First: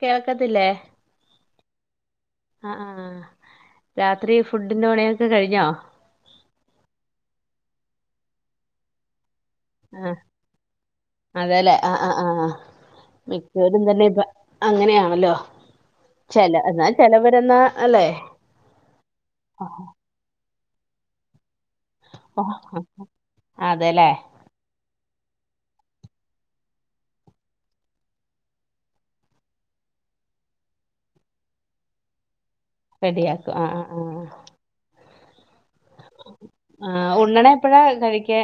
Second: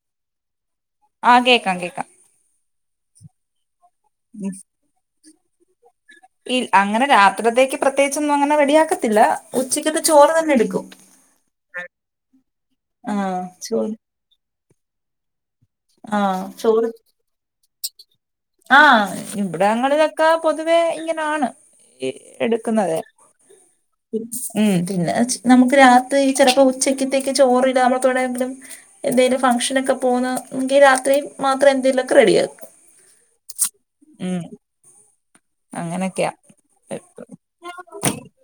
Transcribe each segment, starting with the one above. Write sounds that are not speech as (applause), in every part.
കേൾക്കത്തില്ലേ ആഹ് കേക്കാം കേക്കാം അഹ് ആഹ് രാത്രി ഉം ഫുഡ്ന്നെ പണിയൊക്കെ കഴിഞ്ഞോ ഇൽ അങ്ങനെ രാത്രിത്തേക്ക് പ്രത്യേകിചൊന്നും അങ്ങനെ റെഡിയാക്കത്തില്ല ഉച്ചക്കത്തെ ആഹ് ചോറ് തന്നെ എടുക്കും അതെല്ലേ ആഹ് ആഹ് ആഹ് ആഹ് മിക്കവരും ചോറ് തന്നെ ഇതാ അങ്ങനെയാണല്ലോ ആഹ് ചെല എന്നാ ചോറ് ചെലവരുന്നാ അല്ലേ കാ പൊതുവെ ഇങ്ങനാണ് എ എടുക്കുന്നത് അതെല്ലേ സ് ഉം പിന്നെച് നമുക്ക് രാത്രി ചെലപ്പോ ഉച്ചക്കത്തേക്ക് ചോറ്ല്ല നമ്മള്പ്പവ്ടെങ്കിലും എന്തെലും ഫംഗ്ഷനൊക്കെ പോകുന്ന എങ്കിൽ രാത്രി മാത്രം എന്തേലൊക്കെ റെഡി ആകും റെഡിആക്കും ആഹ് ആഹ് ആഹ് അങ്ങനൊക്കെയാ ആഹ് ഉണ്ണണ എപ്പഴാ കഴിക്കാ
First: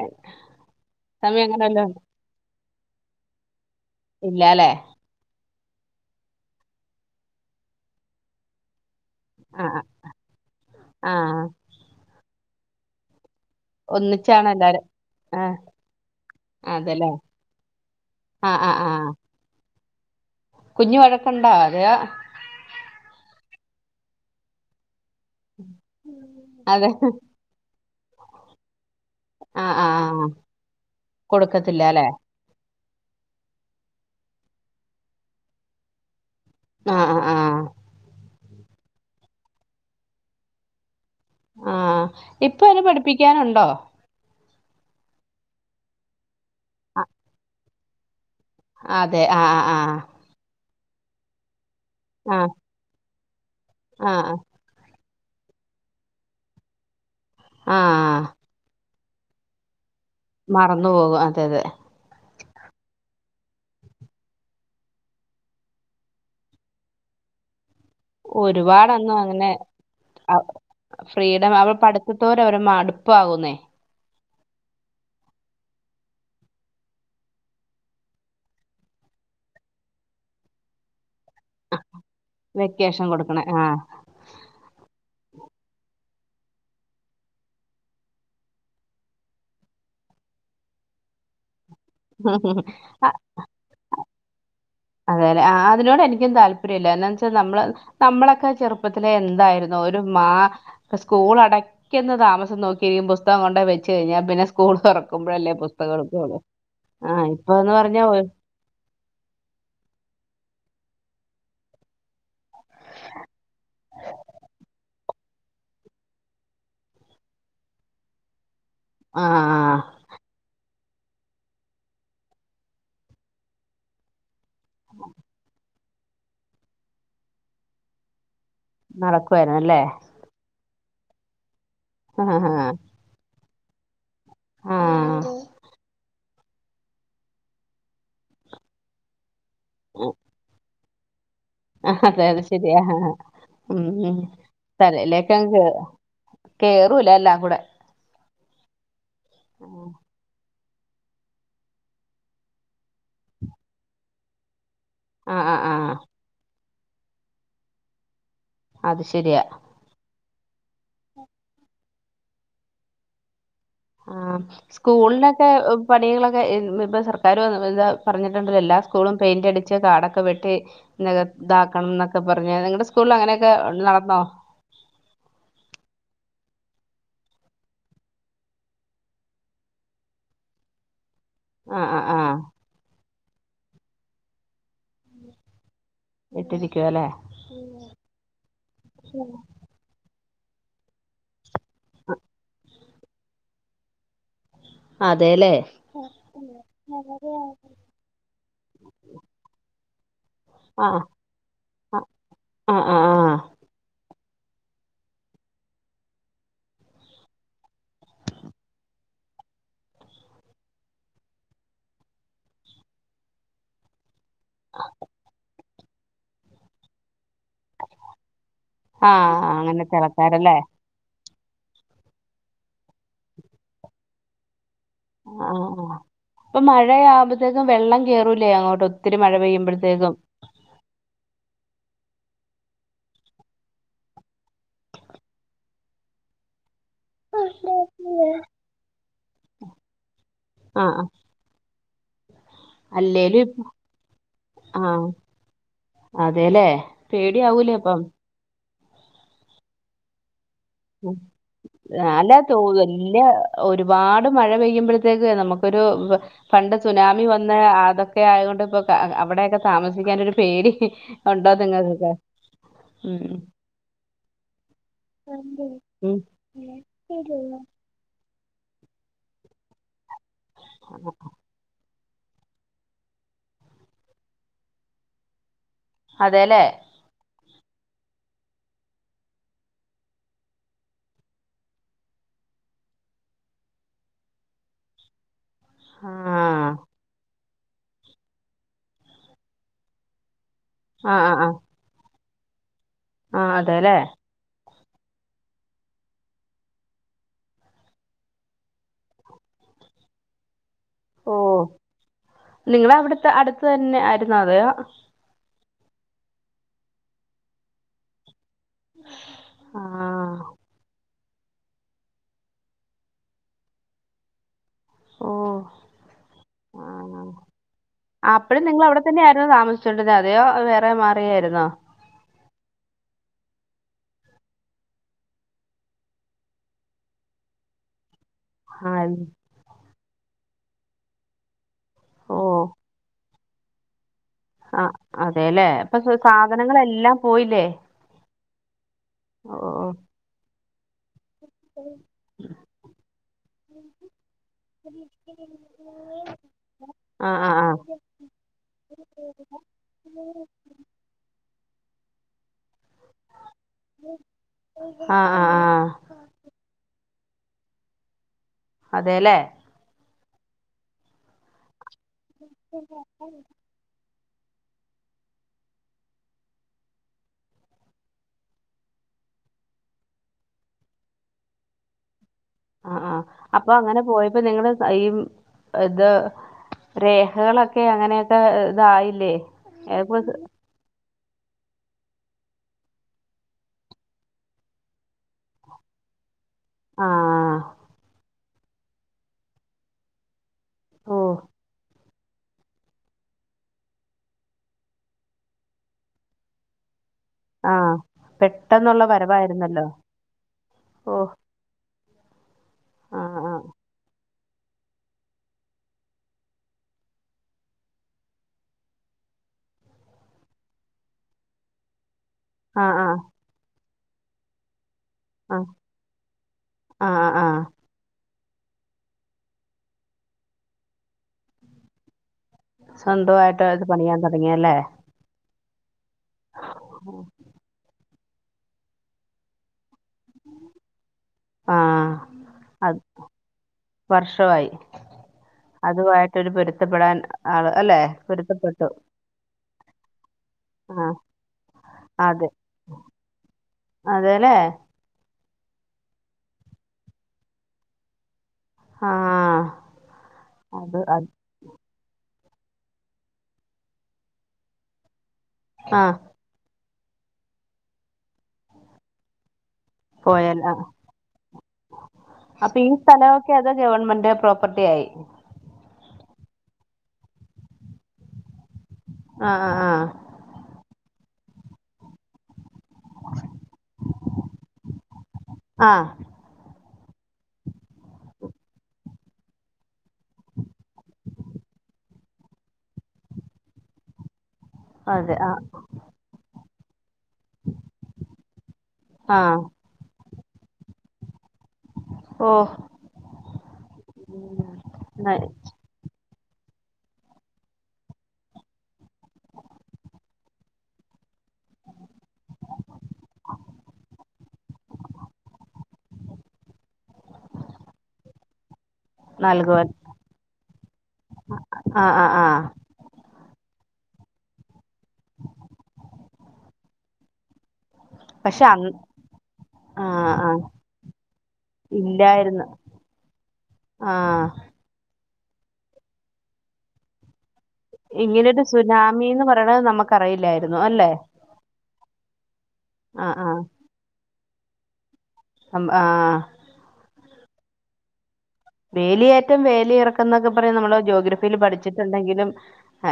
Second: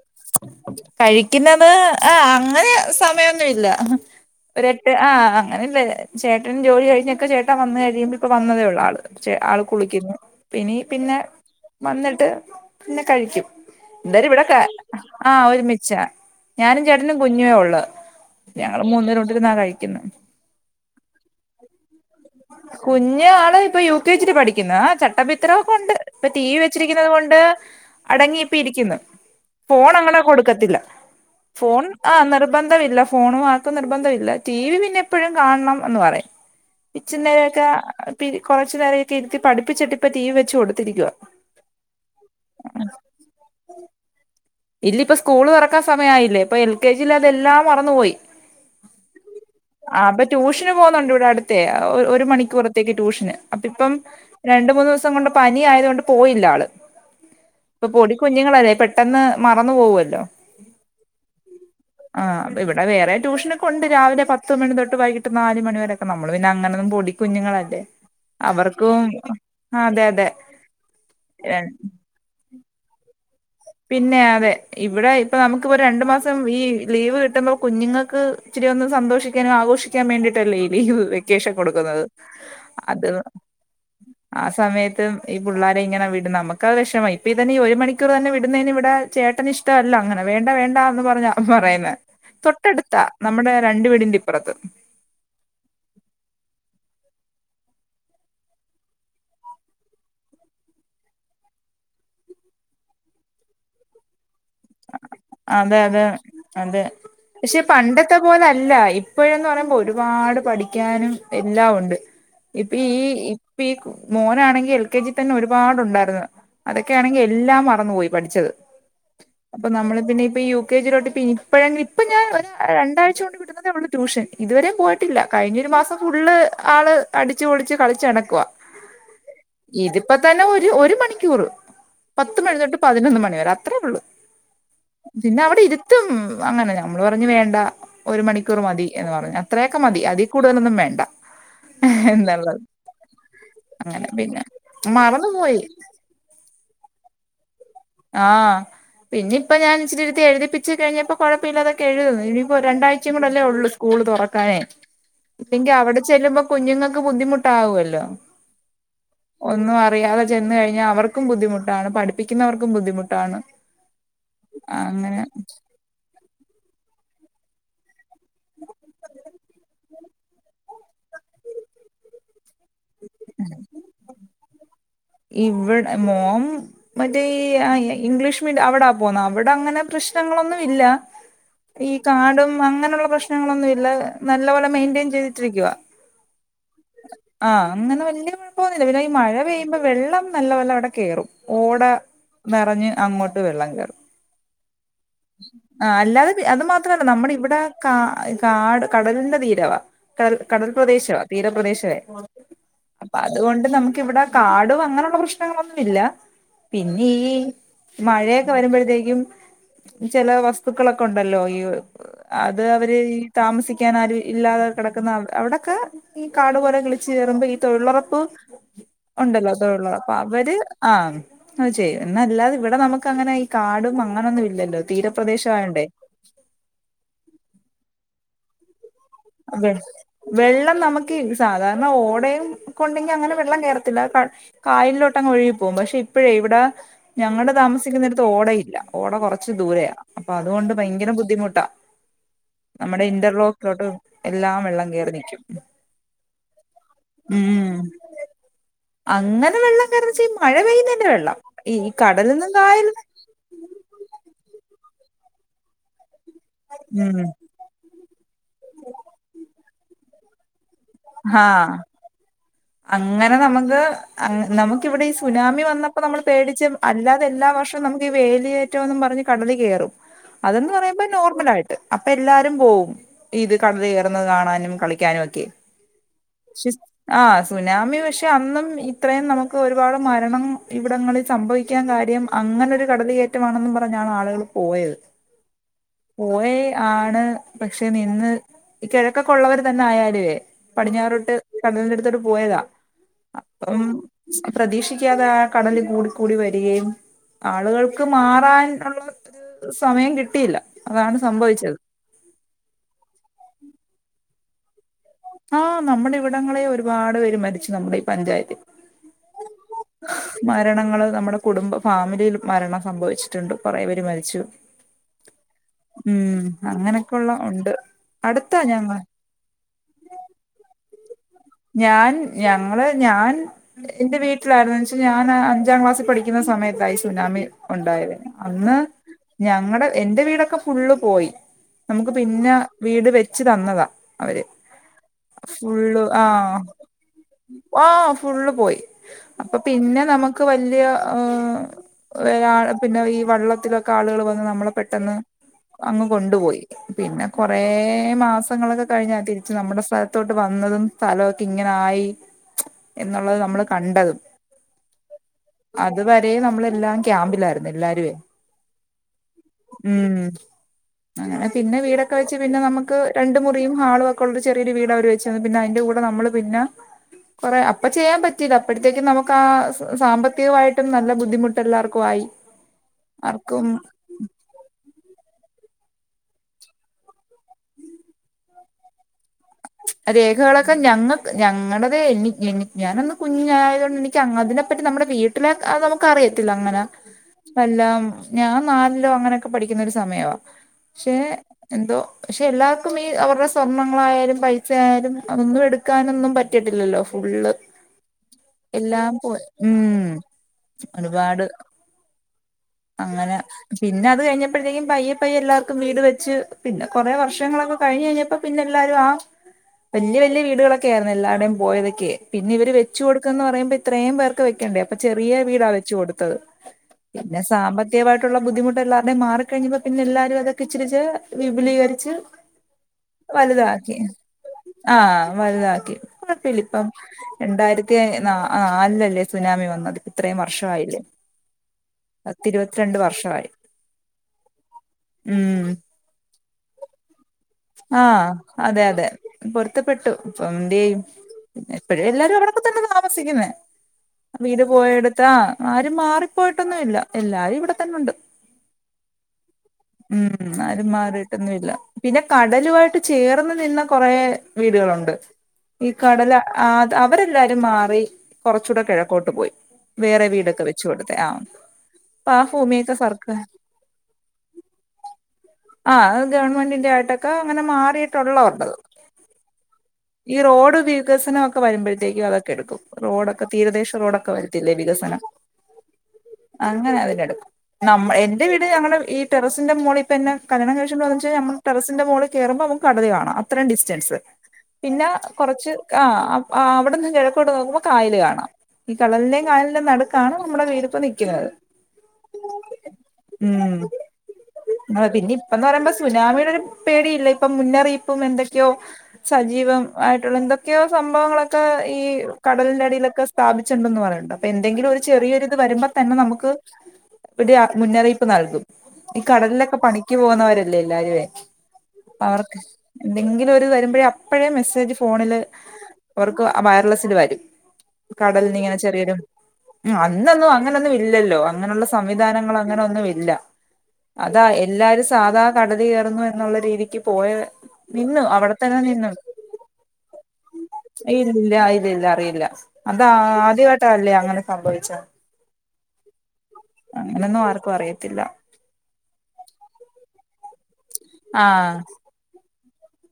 കഴിക്കുന്നത് ആഹ് അങ്ങനെ സമയൊന്നുല്ല ഒരു ഇല്ലാല്ലേ എട്ട് ആഹ് അങ്ങ അതന്നെ ചേട്ടൻ ജോലി കഴിഞ്ഞൊക്ക ചേട്ട വന്ന് കഴിയുമ്പോ ഇപ്പ വന്നതേ ഉള്ളൂ ആള് ചെ ആൾ ആഹ് കുളിക്കുന്നുപിനീ പിന്നെ ആഹ് വന്ന്ട്ട് പിന്നെ കഴിക്കും എന്താരും ഒന്നിച്ചാണോ ഇവിടെക്ക എല്ലാരും ആഹ് ഒരുമിച്ചാ ഞാനും അതെല്ലേ ചേട്ടനും കുഞ്ഞുവേ ഉള്ളു ആഹ് ആഹ് ആഹ് മൂന്ന രൊണ്ടിരുന്നാ കഴിക്കുന്നെ കുഞ്ഞ് വഴക്കുണ്ടാ അതേ കുഞ്ഞ് ആള് ഇപ്പൊ യു കെ ജില് പഠിക്കുന്ന ചട്ടമ്പിത്തരം ഒക്കെ ഉണ്ട് ഇപ്പൊ ടി വി അതെ ണ്ട് അടങ്ങിപ്പ ഇരിക്ക്ന്ന് ആഹ് ഫോൺ അങ്ങനെ ആഹ് കൊടുക്കത്തില്ല ഫോൺ കൊടുക്കത്തില്ല അല്ലെ ആഹ് നിർബന്ധവില്ല ഫോണു വാവക് നിർബന്ധവില്ല ടി വി പിന്നെ എപ്പഴും കാണണം എന്ന് പറയും ആഹ് ഇച്ച് ആഹ് ആഹ് നേരൊക്കെ പി കുറച്ചു നേരൊക്കെഇരുത്തി പഠപ്പിച്ചിട്ടിപ്പ ടീ വി വെച്ച് കൊടുത്തിരിക്കുവ ആഹ് ഇപ്പോ ഏന് പഠിപ്പിക്കാനുണ്ടോ ഇല്ല ഇപ്പൊ സ്കൂള് തുറക്കാൻ സമയായില്ലേ ഇപ്പൊ എൽ കെ ജിയിൽ അതെല്ലാം മറന്നുപോയി അതെ ആഹ് ആഹ് ആഹ് ആ അപ്പൊ ട്യൂഷന് പോന്നുണ്ട് ഇവിടെ അടുത്തെ ഒരു ആഹ് മണിക്കൂറത്തേക്ക് ട്യൂഷന് അപ്പ ഇപ്പം ആഹ് രണ്ട് മൂന്ന് ദിവസം കൊണ്ട് പനി ആയത് കൊണ്ട് പോയില്ല ആള് ഇപ്പ പൊടി ആഹ് കുഞ്ഞുങ്ങളല്ലേ പെട്ടെന്ന് മറന്നു പോകല്ലോ മറന്ന് പോകും അതെ അതെ ആഹ് അപ്പ ഇവിടെ വേറെ ട്യൂഷനോക്കെ ഉണ്ട് രാവിലെ പത്തു മണി തൊട്ട് വൈകി നാല് മണി വരെ ക്കെ നമ്മള് പിന്നെ അങ്ങനൊന്നും പൊടി കുഞ്ഞുങ്ങളല്ലേ അവർക്കും ഒരുപാടന്നും അങ്ങനെ അതെ അതെ ഫ്രീഡം അവൾ പ കുത്തോര ഒരു മടുപ്പാകുന്നേ പിന്നെ അതെ ഇവിടെ ഇപ്പ നമുക്ക് പ്പ രണ്ടു മാസം ഈ ലീവ് കിട്ടുമ്പോ കുഞ്ഞുങ്ങൾക്ക് ഇച്ചിരി ഒന്നും സന്തോഷിക്കാനും ആഘോഷിക്കാൻ വേണ്ടിട്ടല്ലേ ഈ ലീവ് വെക്കേഷൻ കൊടുക്കുന്നത് വെക്കേഷൻ കൊടുക്കണെ ആഹ് ആഹ് സമയത്തും ഈ പുള്ളാരെ ഇങ്ങനെ വിട്ന നമുക്കത് വഷമാ ഇപ്പ ഇതന്നെ ഈ ഒരു മണിക്കൂർ തന്നെ വിടുന്നതിന് ഇവിടെ ചേട്ടന് ഇഷ്ടല്ല അങ്ങനെ വേണ്ട വേണ്ടാ എന്ന് പറഞ്ഞ അവൻ പറയുന്നേ തൊട്ടടുത്താ നമ്മുടെ രണ്ട് വീടിന്റെ ഇപ്പുറത്ത് അതെ ലെ അതിനോട് എനിക്കും താല്പര്യല്ല എന്താച്ചാൽ നമ്മള് നമ്മളൊക്കെ ചെറുപ്പത്തില് എന്തായിരുന്നു ഒരു മാ സ്കൂൾ അടക്കിന്ന താമസം നോക്കിയിരിക്കും പുസ്തകം കൊണ്ട് വെച്ച് കഴിഞ്ഞാ പിന്ന സ് സ്കൂൾ തുറക്കുമ്പോഴല്ലേ അതെ അതെ പുസ്തകട്കോള്ളൂ ആഹ് ഇപ്പന്ന് പറഞ്ഞ ഇല്ല ഇപ്പോഴന്ന് പറയുമ്പോ ഒരുപാട് പഠിക്കാനും എല്ലാം ഉണ്ട് ഇപ്പ ഈ ഇപ്പ ഈ മോനാണെങ്കി എൽ കെ ജി തന്നെ ഒരുപാടുണ്ടായിരുന് അതൊക്കെയാണെങ്കി എല്ലാം മറന്നു പോയി പഠിച്ചത് ആഹ് ഇപ്പ നമ്മള് പിന്നെ ഇപ്പ യു കെ ജിലോട്ട് ഇപ്പഴ ഇപ്പൊ ഞാൻ രണ്ടാഴ്ചച്ച കൊണ്ട് കിട്ടുന്നത് ട്യൂഷൻ ഇതുവരെ പോയിട്ടില്ല കഴിഞ്ഞൊരു മാസം ഫുള്ള് ആള് അടിച്ചു പൊളിച്ച് കളിച്ച് എണക്കുവാ നടക്കുവായിരുന്നു ല്ലേ ഇപ്പ തന്നെ ഒരു ഒരു മണിക്കൂറ് പത്ത് ആഹ് മണി തൊട്ട് പതിനൊന്ന് മണിവരെ അത്രയേ ഉള്ളൂ ആഹ് പിന്നെ അവിടെ ഇരുത്തും അങ്ങനെ നമ്മള് പറഞ് വേണ്ട ഒരു മണിക്കൂർ മതി എന്ന് പറഞ്ഞ ഇത്രയൊക്കെ മതി, അതീ കൂടുതലൊന്നും വേണ്ട. അതെ, അതെ എന്നുള്ളത് ശെരിയാ, ആഹ്, ആഹ് ഉം അങ്ങനെ ഉം പിന്നെ മറന്നു തലയിലേക്കങ്ങ് പോയി കേറാ കേറൂല എല്ലാം കൂടെ. ആഹ്, പിന്നെ ഇപ്പം ഞാൻ ഇച്ചിരി ഇരുത്തി എഴുതിപ്പിച്ച് കഴിഞ്ഞപ്പോ കൊഴപ്പ ഇല്ലാതെക്കെ എഴുതുന്നു. ഇനിയിപ്പോ രണ്ടാഴ്ചയും കൂടെല്ലേ ഒള്ളൂ സ്കൂള് തുറക്കാനേ ആഹ് ആഹ് ഇല്ലെങ്കി ആഹ് അവടെ ചെല്ലുമ്പോ കുഞ്ഞുങ്ങക്ക് ബുദ്ധിമുട്ടാവൊല്ലോ. അത് ശരിയാ ഒന്നും അറിയാതെ ചെന്ന് കഴിഞ്ഞാ അവർക്കും ബുദ്ധിമുട്ടാണ് പഠിപ്പിയ്ക്കുന്നവർക്കും ബുദ്ധിമുട്ടാണ്. ആഹ്, അങ്ങനെ സ്കൂൾനൊക്കെ ഉം പണികളൊക്കെ ഇ ഇപ്പൊ സർക്കാര് താ പറഞ്ഞിട്ടുണ്ടല്ലോ എല്ലാ സ്കൂളും പെയിൻ്റടിച്ച് കാടൊക്കെ വെട്ടി ഇതാക്കണം ന്നൊക്കെ പറഞ് നിങ്ങൾടെ സ്കൂളിൽ അങ്ങനെയൊക്കെ നടന്നോ ഇവിടെ മോം മറ്റേ ഈ ആ ഇ ഇംഗ്ലീഷ് മീഡി അവടാ പോന്ന അവടങ്ങനെ പ്രശ്നങ്ങളൊന്നും ഇല്ലാ ആഹ് ഈ ആഹ് ആഹ് കാടും അങ്ങനെള്ള പ്രശ്നങ്ങളൊന്നുഇല്ല നല്ല പോലെ മെയിൻ്റെയിൻ ചെയ്തിട്ടിരിക്കുവാ. ഇട്ടിരിക്കുവ അല്ലേ ആഹ്, അങ്ങനെ വല്യയ കുഴപ്പൊന്നുല്ല പിന്നെ ഈ മഴ പെയ് മ്പം വെള്ളം നല്ല പോലെ അവടെ കേറും. ഓട നെറഞ്ഞ് അങ്ങോട്ട് വെള്ളം കേറും. അതേ ലെ ആഹ്, അല്ലാതെ പി അത് മാത്രല്ല നമ്മടെ ഇവിടെ കാ കാട് കടലിന്റെ തീരവാ കടൽ ആഹ് കടൽപ്രദേശോ തീരപ്രദേശെ ആഹ് ആഹ് അപ്പ ആഹ് അതുകൊണ്ട് നമുക്ക് ഇവിട കാടും അങ്ങനൊള്ള പ്രശ്നങ്ങളൊന്നുമില്ല. പിന്നെ ഈ മഴയൊക്കെ വരുമ്പോഴത്തേയ്ക്കും ചെല വസ്തുക്കളൊക്ക ഉണ്ടല്ലോ ഈ അത് അവര് ഈ താമസിക്ക്യാനാരും ഇല്ലാതെ കെടക്കുന്ന അവടൊക്കെ ഈ കാടു പോലെ കിളിച്ചു കയറുമ്പോ ഈ തൊഴിലൊറപ്പ് ആഹ് ഉണ്ടല്ലോ അങ്ങനത്തെ തൊഴിലൊറപ്പ് ആൾക്കാരല്ലേ അവര് ആഹ്, അത് ചെയ്യും എന്നല്ലാതെ ഇവടെ നമുക്കങ്ങനെ ഈ കാടും അങ്ങനൊന്നും ഇല്ല ആഹ്, ആഹ് പ്പം മഴയാവുമ്പത്തേക്കും വെള്ളം കേറൂലേ അങ്ങോട്ട് ഒ ത്തിരി മഴ വെ പെയ്യുമ്പഴത്തേക്കും വെള്ളം നമക്ക് സാധാരണ ഓടയും കൊണ്ടെങ്കി അങ്ങനെ വെള്ളം കേറത്തില്ല. (unintelligible) കായലിലോട്ടങ്ങൊഴുകി പോവും പക്ഷെ ഇപ്പഴേ ഇവടാ ഞങ്ങള് താമസിക്കുന്നരത്ത് ഓടയില്ല ഓട കൊറച്ച് ദൂരെയാ, അപ്പൊ അതുകൊണ്ട് ആഹ് ഭയങ്കര ബുദ്ധിമുട്ടാ നമ്മടെ അല്ലേലും ഇപ് ഇന്റർലോക്കിലോട്ട് എല്ലാം വെള്ളം ആഹ്, കേറി നിക്കും അതേലെ പേടിയാവൂലേ ഉം അപ്പം അങ്ങനെ വെള്ളം കേരണച്ചാ ഈ മഴ പെയ്യ ഉം, നല്ല തോ വെല്ല്യ ഒരുപാട് മഴ പെയ്യുമ്പഴത്തേക്ക് നമുക്കൊരു പ പണ്ട് സുനാമി ഉം വന്ന ആത (unintelligible) ആയതോണ്ട് പ്പോ ക അവ്ടോക്കെ താമസിയ്ക്കാനൊരു പേടി ഉണ്ടോ നിങ്ങക്കൊക്കെ. അങ്ങന നമുക്ക് അങ് നമു ക്കിവിടെ ഈ സുനാമി വന്നപ്പോ ഉം നമ്മള് പേടിച്ചും അല്ലാതെ എല്ലാ വർഷം നമുക്ക് വേലിയേറ്റോംന്നും പറഞ്ഞ് കടല് കേറും, അതന്ന് പറയുമ്പോ നോർമലായിട്ട് അപ്പൊ എല്ലാരും പോവും ഇത് കടല് കേറുന്നത് കാണാനും കളിയ്ക്കാനുഒക്കെയി അതേല്ലേ പക്ഷെ ആഹ് സുനാമി പക്ഷെ അന്നും ഇത്രയും നമുക്ക് ഒരുപാട് മരണം ഇവിടങ്ങളിൽ സംഭവിക്ക്യാൻ കാര്യം അങ്ങനൊരു കടലുകേറ്റമാണെന്നും പറഞ്ഞാണ് ആളുകള് പോയത് പോയെ ആഹ് ആണ് പക്ഷെ നിന്ന് കിഴക്കൊക്കെ ഒള്ളവര് തന്നെ ആയാല് ആഹ് പടിഞ്ഞാറോട്ട് ആഹ് ആഹ് കടലിന്റടുത്തോട്ട് പോയതാ ആഹ് അപ്പം അതേല്ലേ പ്രതീക്ഷിയ്ക്കാതെ ആ കടല് കൂടിക്കൂടി വരികയും ആളുകൾക്ക് മാറാൻ ഉള്ള ഒരു സമയം കിട്ടിയില്ല അതാണ് സംഭവിച്ചത് നിങ്ങളവിടുത്തെ അടുത്ത് തന്നെ ആയിരുന്നോ അതെയോ ആഹ് നമ്മുടെ ഇവിടങ്ങളിൽ ഒരുപാട് പേര് മരിച്ചു നമ്മുടെ ഈ പഞ്ചായത്തിൽ (unintelligible) ആഹ് മരണങ്ങള് നമ്മുടെ കുടുംബ ഫാമിലിയിലും മരണം സംഭവിച്ചിട്ടുണ്ട് കുറെ പേര് മരിച്ചു ഓ ഉം അങ്ങനൊക്കെയൊള്ള ഉണ്ട് അടുത്താ ആപ്പഴും ഞങ്ങ നിങ്ങളവിടെ തന്നെയായിരുന്നോ താമസിച്ചോണ്ടിരുന്നേ അതയോ വേറെ മാറിയാരുന്നോ ഞാൻ ഞങ്ങള് ഞാൻ എന്റെ വീട്ടിലായിരുന്നു എന്ന് വെച്ചാ ഞാന് അഞ്ചാം ക്ലാസിൽ പഠിക്കുന്ന സമയത്താ ഈ സുനാമി ഉണ്ടായത് അന്ന് ആഹ് ഞങ്ങടെ എന്റെ വീടൊക്കെ ഫുള്ള് പോയി നമ്മക്ക് പിന്നെ ഓ വീട് വെച്ച് തന്നതാ അവര് ആഹ് അതെല്ലേ ഫുള്ള് അപ്പൊ ആഹ് സാധനങ്ങളെല്ലാം പോയില്ലേ ആഹ് ഫുള്ള് പോയി ഓ അപ്പൊ ഓ പിന്നെ നമുക്ക് വല്യ ആഹ് വേ പിന്നെ ഈ വള്ളത്തിലൊക്കെ ആളുകള് വന്ന് നമ്മള് പെട്ടെന്ന് അങ്ങ് കൊണ്ട് പോയി പിന്നെ ആ ആ കൊറേ മാസങ്ങളൊക്കെ കഴിഞ്ഞാ തിരിച്ച് നമ്മുടെ സ്ഥലത്തോട്ട് വന്നതും സ്ഥലമൊക്കെ ഇങ്ങനെയായി എന്നുള്ളത് നമ്മള് കണ്ടതും ആ ആ ആ ആ അത് വരെയും നമ്മളെല്ലാം ക്യാമ്പിലാരുന്നു എല്ലാരുവേ അതേല്ലേ ഉം അങ്ങനെ പിന്നെ വീടൊക്കെ വെച്ച് പിന്നെ നമുക്ക് രണ്ട് മുറിയും ഹാളുവൊക്കെയുള്ള ഒരു ചെറിയൊരു വീട് അവര് വെച്ച് തന്നു പിന്നെ അതിന്റെ കൂടെ നമ്മള് പിന്നെ കുറേ അപ്പൊ ചെയ്യാൻ പറ്റിയില്ല അപ്പോഴത്തേക്കും നമുക്കാ സാമ്പത്തികമായിട്ടും നല്ല ബുദ്ധിമു ട്ട് എല്ലാവർക്കും ആയി ആഹ് ആഹ് അപ്പൊ ആർക്കും അങ്ങനെ പോയപ്പോ നിങ്ങള് ഈ ഇത് രേഖകളൊക്കെ അങ്ങനെയൊക്കെ ഇതായില്ലേ ആഹ് ഏപ്പൊ സ- രേഖകളൊ ക്കെ ഞങ്ങ ഞങ്ങടേത് എനി എനി ഞാനന്ന് കുഞ്ഞായതുകൊണ്ട് എനിക്ക് അതിനെപ്പറ്റി നമ്മുടെ വീ ട്ടിലെ അത് നമുക്ക് അറിയത്തില്ല അങ്ങനെ ആ എല്ലാം ഞാൻ നാലിലോ അങ്ങനെയൊക്കെ പഠിക്കുന്ന ഒരു സമയവാ പക്ഷേ ഓ എന്തോ പക്ഷെ എല്ലാവർക്കും ഈ അവരുടെ സ്വർണങ്ങളായാലും പൈ സ ആയാലും അതൊന്നും എടുക്കാനൊന്നും പറ്റീട്ടില്ലല്ലോ ഫുള്ള് ആ പെട്ടെന്നുള്ള എല്ലാം പോയി വരവായിരുന്നല്ലോ ഉം ഓ ഒരുപാട് ആ അങ്ങനെ ആ പിന്നെ അത് കഴിഞ്ഞ പ്പോഴത്തേക്കും പയ്യെ പയ്യെ എല്ലാവർക്കും വീട് വെച്ച് പിന്നെ കുറേ വർഷങ്ങളൊക്കെ കഴിഞ്ഞ് കഴിഞ്ഞപ്പോ പിന്നെ എല്ലാരും ആ വല്ല്യ വല്ല്യ വീടുകളൊക്കെ ആയിരുന്നു എല്ലാരുടെയും പോയതൊക്കെയേ പിന്നെ ഇവര് ആ ആ വെച്ച് ആ കൊടുത്തെന്ന് പറയുമ്പോ ഇത്രയും പേർക്ക് വെക്കണ്ടേ അപ്പൊ ചെറിയ വീടാ വെച്ചു കൊടുത്തത് ആ ആ പിന്നെ ആ സാമ്പ ത്തികവായിട്ടുള്ള ബുദ്ധിമുട്ട് എല്ലാരുടെയും മാറിക്കഴിഞ്ഞപ്പോൾ പിന്നെ എല്ലാരും അതൊക്കെ ഇച്ചിരിച്ചേ വിപുലീകരിച്ച് സ്വന്തവായിട്ട് ഇത് വലുതാക്കി പണിയാൻ തുടങ്ങിയല്ലേ ആഹ് വലുതാക്കി ഇപ്പോ കുഴപ്പവില്ല ഇപ്പം ഓ രണ്ടായിരത്തി ന നാലിലല്ലേ സുനാമി വന്നത് ഇത്രയും വർഷമായില്ലേ ആ പത്തിരുപത്തിരണ്ട് വർഷവായി വർഷവായി ഉം ട്ടൊരു പൊരുത്തപ്പെടാൻ ആള് അല്ലെ ആഹ് അതെ പൊരുത്തപ്പെട്ടു അതെ പൊരുത്തപ്പെട്ടു പ്പം ന്തേ ആ എപ്പൊഴും എല്ലാരും അതെ അവടൊക്കെ തന്നെ താമസിക്കുന്നെ അതേല്ലേ വീട് പോയടു ത്താ ആരും മാറിപ്പോയിട്ടൊന്നും ഇല്ല എല്ലാരും ഇവിടെ തന്നുണ്ട് ആ ഉം ആരും മാറിയിട്ടൊന്നുംല്ല പിന്നെ കടലുവായിട്ട് ചേർന്ന് നിന്ന കൊറേ വീടുകളൊണ്ട് ഈ ആഹ് കടല ആ അത് അവരെല്ലാരും മാറി കുറച്ചൂടെ കെഴക്കോട്ട് പോയി വേറെ വീടൊക്കെ പോയല്ലോ വെച്ചു ആഹ് കൊടുത്ത ആ പ്പൊ ആ അപ്പൊ ഈ ഭൂമിയൊക്കെ സർക്കാർ സ്ഥലമൊക്കെ അത് ഗവൺമെന്റ് പ്രോപ്പർട്ടി ആയി ആ അത് ഗവൺമെന്റിന്റെ ആയിട്ടൊക്കെ അങ്ങനെ മാറിയിട്ടുള്ളതൊണ്ട് ആ ആ ആ ഈ റോഡ് വികസന ഒക്കെ വരുമ്പോഴത്തേക്കും അതൊക്കെ എടുക്കും റോഡൊക്കെ തീരദേശ റോഡൊക്കെ വരത്തില്ലേ വികസനം ആഹ് ആഹ് അങ്ങനെ അവരെടുക്കും നമ്മ എന്റെ വീട് ഞങ്ങള് ഈ ടെറസിൻ്റെ മോളി തന്നെ കല്യാണം കഴിച്ചോണ്ട് വന്നെച്ചു ഞമ്മൾ ടെറസിൻ്റെ മോളി കേറൂമ്പോ നമുക്ക് കടല് കാണാം അത്രയും ഡിറ്റൻസ് പിന്നെ അതെ ആഹ് കൊറച്ച് ആ അവിടെന്ന് കിഴക്കോട്ട് നോക്കുമ്പോ കായല് കാണാം ഈ കടലിന്റേം ആഹ് കായലിന്റേം നടുക്കാണ് നമ്മുടെ വീട്പ്പൊ നിക്കുന്നത് ഓ അല്ല പിന്നിപ്പം ന്ന് പറയുമ്പോ സുനാമിയുടെ ഒരു പേടിയില്ല ഇപ്പൊ മുന്നറിയിപ്പും എന്തൊക്കെയോ സജീവം ആയിട്ടുള്ള എന്തൊക്കെയോ സംഭവങ്ങളൊക്കെ ഈ കടലിന്റെ അടിയിലൊക്കെസ് സ്ഥാപിച്ചണ്ടന്ന് പറയുന്നുണ്ട് അപ്പൊ എന്തെങ്കിലും ഒരു ചെറിയൊരിത് വരുമ്പോ തന്നെ നമുക്ക് ഇവിടെ മുന്നറിയിപ്പ് നൽകും ഈ കടലിലൊക്കെ നൽകുവൻ പണിക്ക് പോകുന്നവരല്ലേ എല്ലാരുവേ ആഹ് ആഹ് അപ്പവർക്ക് ആഹ് എന്തെങ്കിലു ഒരു വരുമ്പോഴേ അപ്പഴേ മെസ്സേജ് ഫോണില് അവർക്ക് വയർലെസ്സില് വരും പക്ഷെ കടലിന്നിങ്ങനെ അന്ന് ചെറിയൊരു ഉ ആഹ് അന്നൊന്നും ആഹ് അങ്ങനെയൊന്നും ഇല്ലല്ലോ അങ്ങനെയുള്ള സംവിധാനങ്ങൾ ഇല്ലായിരുന്നു അങ്ങനെ ഒന്നും ഇല്ല അതാ ആഹ് എല്ലാരും സാധാ കടല കേറുന്നു എന്നുള്ള രീതിക്ക് പോയ നിന്നു അവിടെ ഇങ്ങനൊരു തന്നെ നിന്നു സുനാമീന്ന് പറയണത് നമുക്കറിയില്ലായിരുന്നു അല്ലെ ഇല്ല ഇതീല് അറിയില്ല അതാ ആഹ് ആദ്യമായിട്ട അല്ലേ അങ്ങനെ സംഭവിച്ച അം ആ അങ്ങനൊന്നും ആർക്കും അറിയത്തില്ല വേലിയേറ്റം വേലിയിറ ക്കം ന്നൊക്കെ പറയാ നമ്മള് ജോഗ്രഫിയിൽ ആഹ് പഠിച്ചിട്ടുണ്ടെങ്കിലും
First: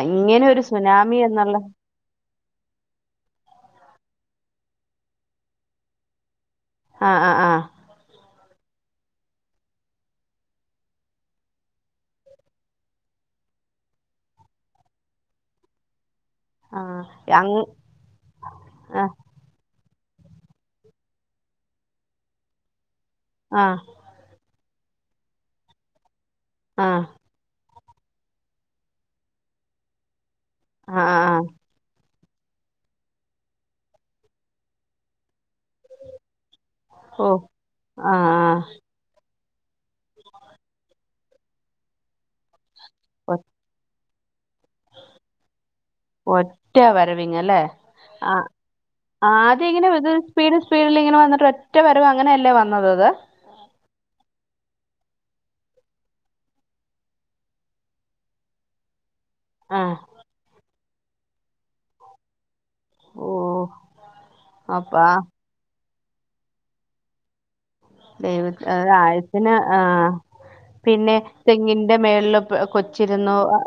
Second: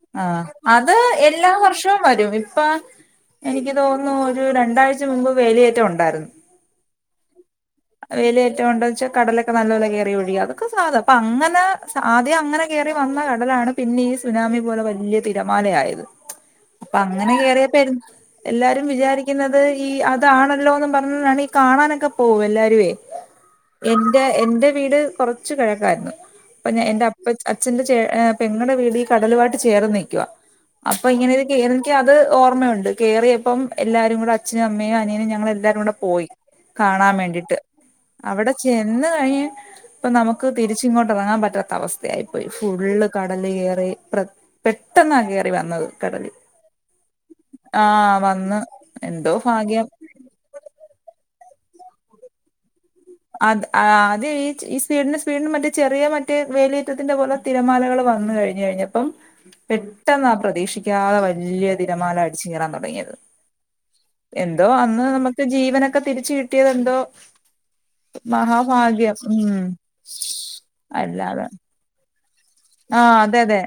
അങ്ങനെ ഒരു സുനാമി എന്നുള്ള ഇപ്പം വരും ഇപ്പ എനിക്ക് തോന്നുന്നു ഒരു രണ്ടാഴ്ച മുമ്പ് വേലിയേറ്റം ഒണ്ടാരുന്നു ആ ആ ആ വെലിയേറ്റം ഒണ്ടോയ്ച്ച കടലൊക്കെ നല്ല പോലെ കേറി ഒഴുകി അതൊക്കെ സാദാ അപ്പങ്ങനെ ആദ്യം അങ്ങനെ കേറി വന്ന കടലാണ് പിന്നെ ഈ സുനാമി പോലെ വല്ല്യ തിരമാലയത് പ്പൊ ആഹ് അങ്ങനെ അങ് കേറിയപ്പെരുന്നു എല്ലാരും ആഹ് വിചാരിക്കുന്നത് ഈ അതാണല്ലോ ന്നും പറഞ്ഞാണ് ഈ കാണാനൊക്കെ പോകൂ എല്ലാ രുവേ ആ ഇന്റെ എന്റെ വീട് കൊറച്ച് കെഴക്കായിരുന്നു അപ്പൊ ഞാൻ ആഹ് എന്റെ അപ്പൊ അച്ഛന്റെ ചേ എ പെങ്ങടെ വീട് ഈ കടലുവായിട്ട് ചേർന്ന് നിക്കുവ ആഹ് അപ്പൊ ഇങ്ങനൊരു ആഹ് കേറൽ ക്ക് അത് ഓർമ്മയുണ്ട് കേയറിയപ്പം എല്ലാരും കൂടെ അച്ഛനും അമ്മയും അനിയനും ഞങ്ങളെല്ലാരും കൂടെ പോയി കാണാൻ ഓ വേണ്ടിട്ട് അവിടെ ആഹ് ചെന്ന് കഴിഞ്ഞ് ഇപ്പൊ നമുക്ക് തിരിച്ച് ഇങ്ങോട്ട് ഇറങ്ങാൻ പറ്റാത്ത അവസ്ഥയായി. ഫുള്ള് ആഹ് കടല് ഏറി പ്രെ പെട്ടെന്ന കേറി വന്നത് കടല് ഒറ്റ ആഹ് വന്ന്. എന്തോ ആദ്യ ഭാഗ്യം ഇങ്ങനെ ഇത് സ്പീഡിൽ സ്പീഡിലിങ്ങനെ വന്നിട്ട് ഒറ്റ വരവ് അങ്ങനല്ലേ വന്നത്. അത് അത് ആദ്യം ഈ, ഈ സ്പീഡിന് സ്പീഡിനും മറ്റേ ചെറിയ മറ്റേ വേലിയേറ്റത്തിന്റെ പോലെ തിരമാലകൾ വന്നു കഴിഞ്ഞു കഴിഞ്ഞപ്പം. ആഹ് പെട്ടെന്നാ പ്രതീക്ഷിക്കാത വലിയ തിരമാല അടിച്ചു കേറാൻ തുടങ്ങിയത്. ഓഹ് എന്തോ അന്ന് നമുക്ക് ജീവനൊക്കെ തിരിച്ച് കിട്ടിയത് എന്തോ ദൈവ മഹാഭാഗ്യം ഉം ആയത്തിന് അല്ലാതെ നിൻ്റെ മേള്ല് കൊ ആഹ് അതെ, അതെ,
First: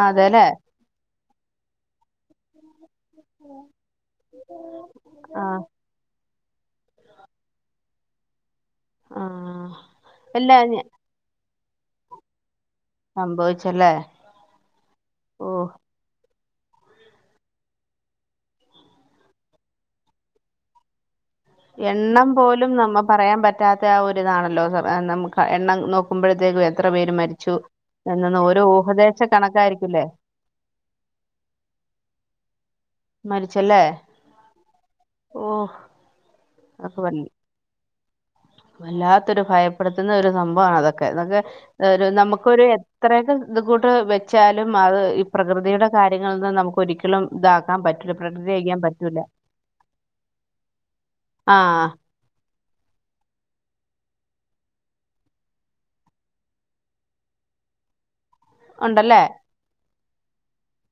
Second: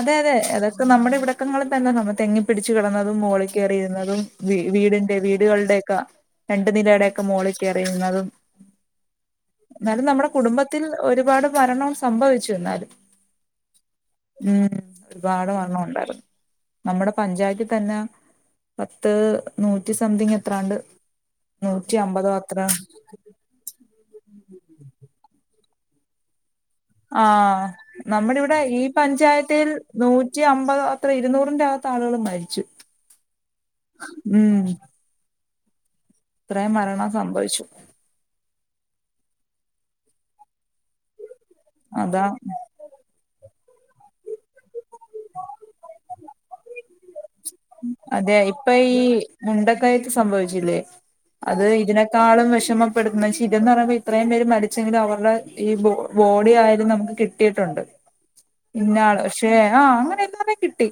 അതെ, അതെ അതൊക്കെ നമ്മുടെ ഇവിടക്കങ്ങളി തന്നെ നമ്മുടെ തെങ്ങി പിടിച്ച് കിടന്നതും മുകളി കേറിയിരുന്നതും വീടിന്റെ ആഹ് വീടുകളുടെ ക്ക രണ്ടു നിലടെക്കെ മോളി കേറിയിരുന്നതും. ആഹ് എന്നാലും നമ്മുടെ എല്ലാം ഞ കുടുംബത്തിൽ ഒരുപാട് മരണം സംഭവിച്ചു. എന്നാലും സംഭവിച്ചല്ലേ ഉം ഓ ഒരുപാട് മരണം ഒണ്ടാരുന്നു. നമ്മുടെ പഞ്ചായത്തി തന്ന പത്ത് നൂറ്റി സംതിങ് എത്രാണ്ട്. നൂറ്റി എണ്ണം അമ്പതോ അത്ര പോലും നമ്മ പറയാൻ പ പറ്റാത്ത ആ ഒരി ഇതാണല്ലോ നമുക്ക് എണ്ണം നോക്കുമ്പോഴത്തേക്ക് എത്ര പേര് മരിച്ചു ആഹ് നമ്മുടെ എന്നൊന്ന് ഓരോ ഊഹദേശ കണക്കായിരിക്കുംല്ലേ. റ്റി അമ്പത് അത്ര ഇരുന്നൂറിന്റെകത്ത് ആളുകൾ മരിച്ചു. മരിച്ചല്ലേ ഉം ഓഹ്. ഇത്രയും മരണം സംഭവിച്ചു. വല്ലാത്തൊരു ഭയപ്പെടുത്തുന്ന ഒരു സംഭവാ അതൊക്കെ, അതൊക്കെ അതാ നമുക്കൊരു ഇത്രയൊക്കെ ഇ കൂട്ട് വെച്ചാലും അത് ഈ പ്രകൃതിയുടെ കാര്യങ്ങളിനിന്ന് നമുക്കൊരി അതെ ഇപ്പ ഈ പറ്റൂല മുണ്ടക്കായിത്ത് സംഭവിച്ചില്ലേ. ആ അത് ഇതിനേ ഇട്ടാളും വിഷമപ്പെടുത്തുന്നത് ശിതംന്ന് പറയുമ്പോ ഇത്രയും പേര് മരിച്ചെങ്കും അവരുടെ ഈ ബോഡി ആയാലും നമുക്ക് കിട്ട കിട്ടിട്ടുണ്ട് ഇന്നാള് ഉണ്ടല്ലേ പക്ഷേ ആഹ് അങ്ങനെ എല്ല കിട്ടി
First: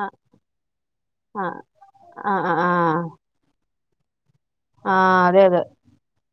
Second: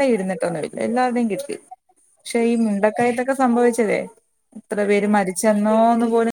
ആ ഇരുന്ന എല്ലാരുടെയും ആ കിട്ടി. ആ പക്ഷെ ആ ഈ ആ മുണ്ടക്കയത്തൊക്കെ സംഭവിച്ചതേ എത്ര ആ പേര് അതെ അതെ മരിച്ചെന്നോന്ന് പോലും.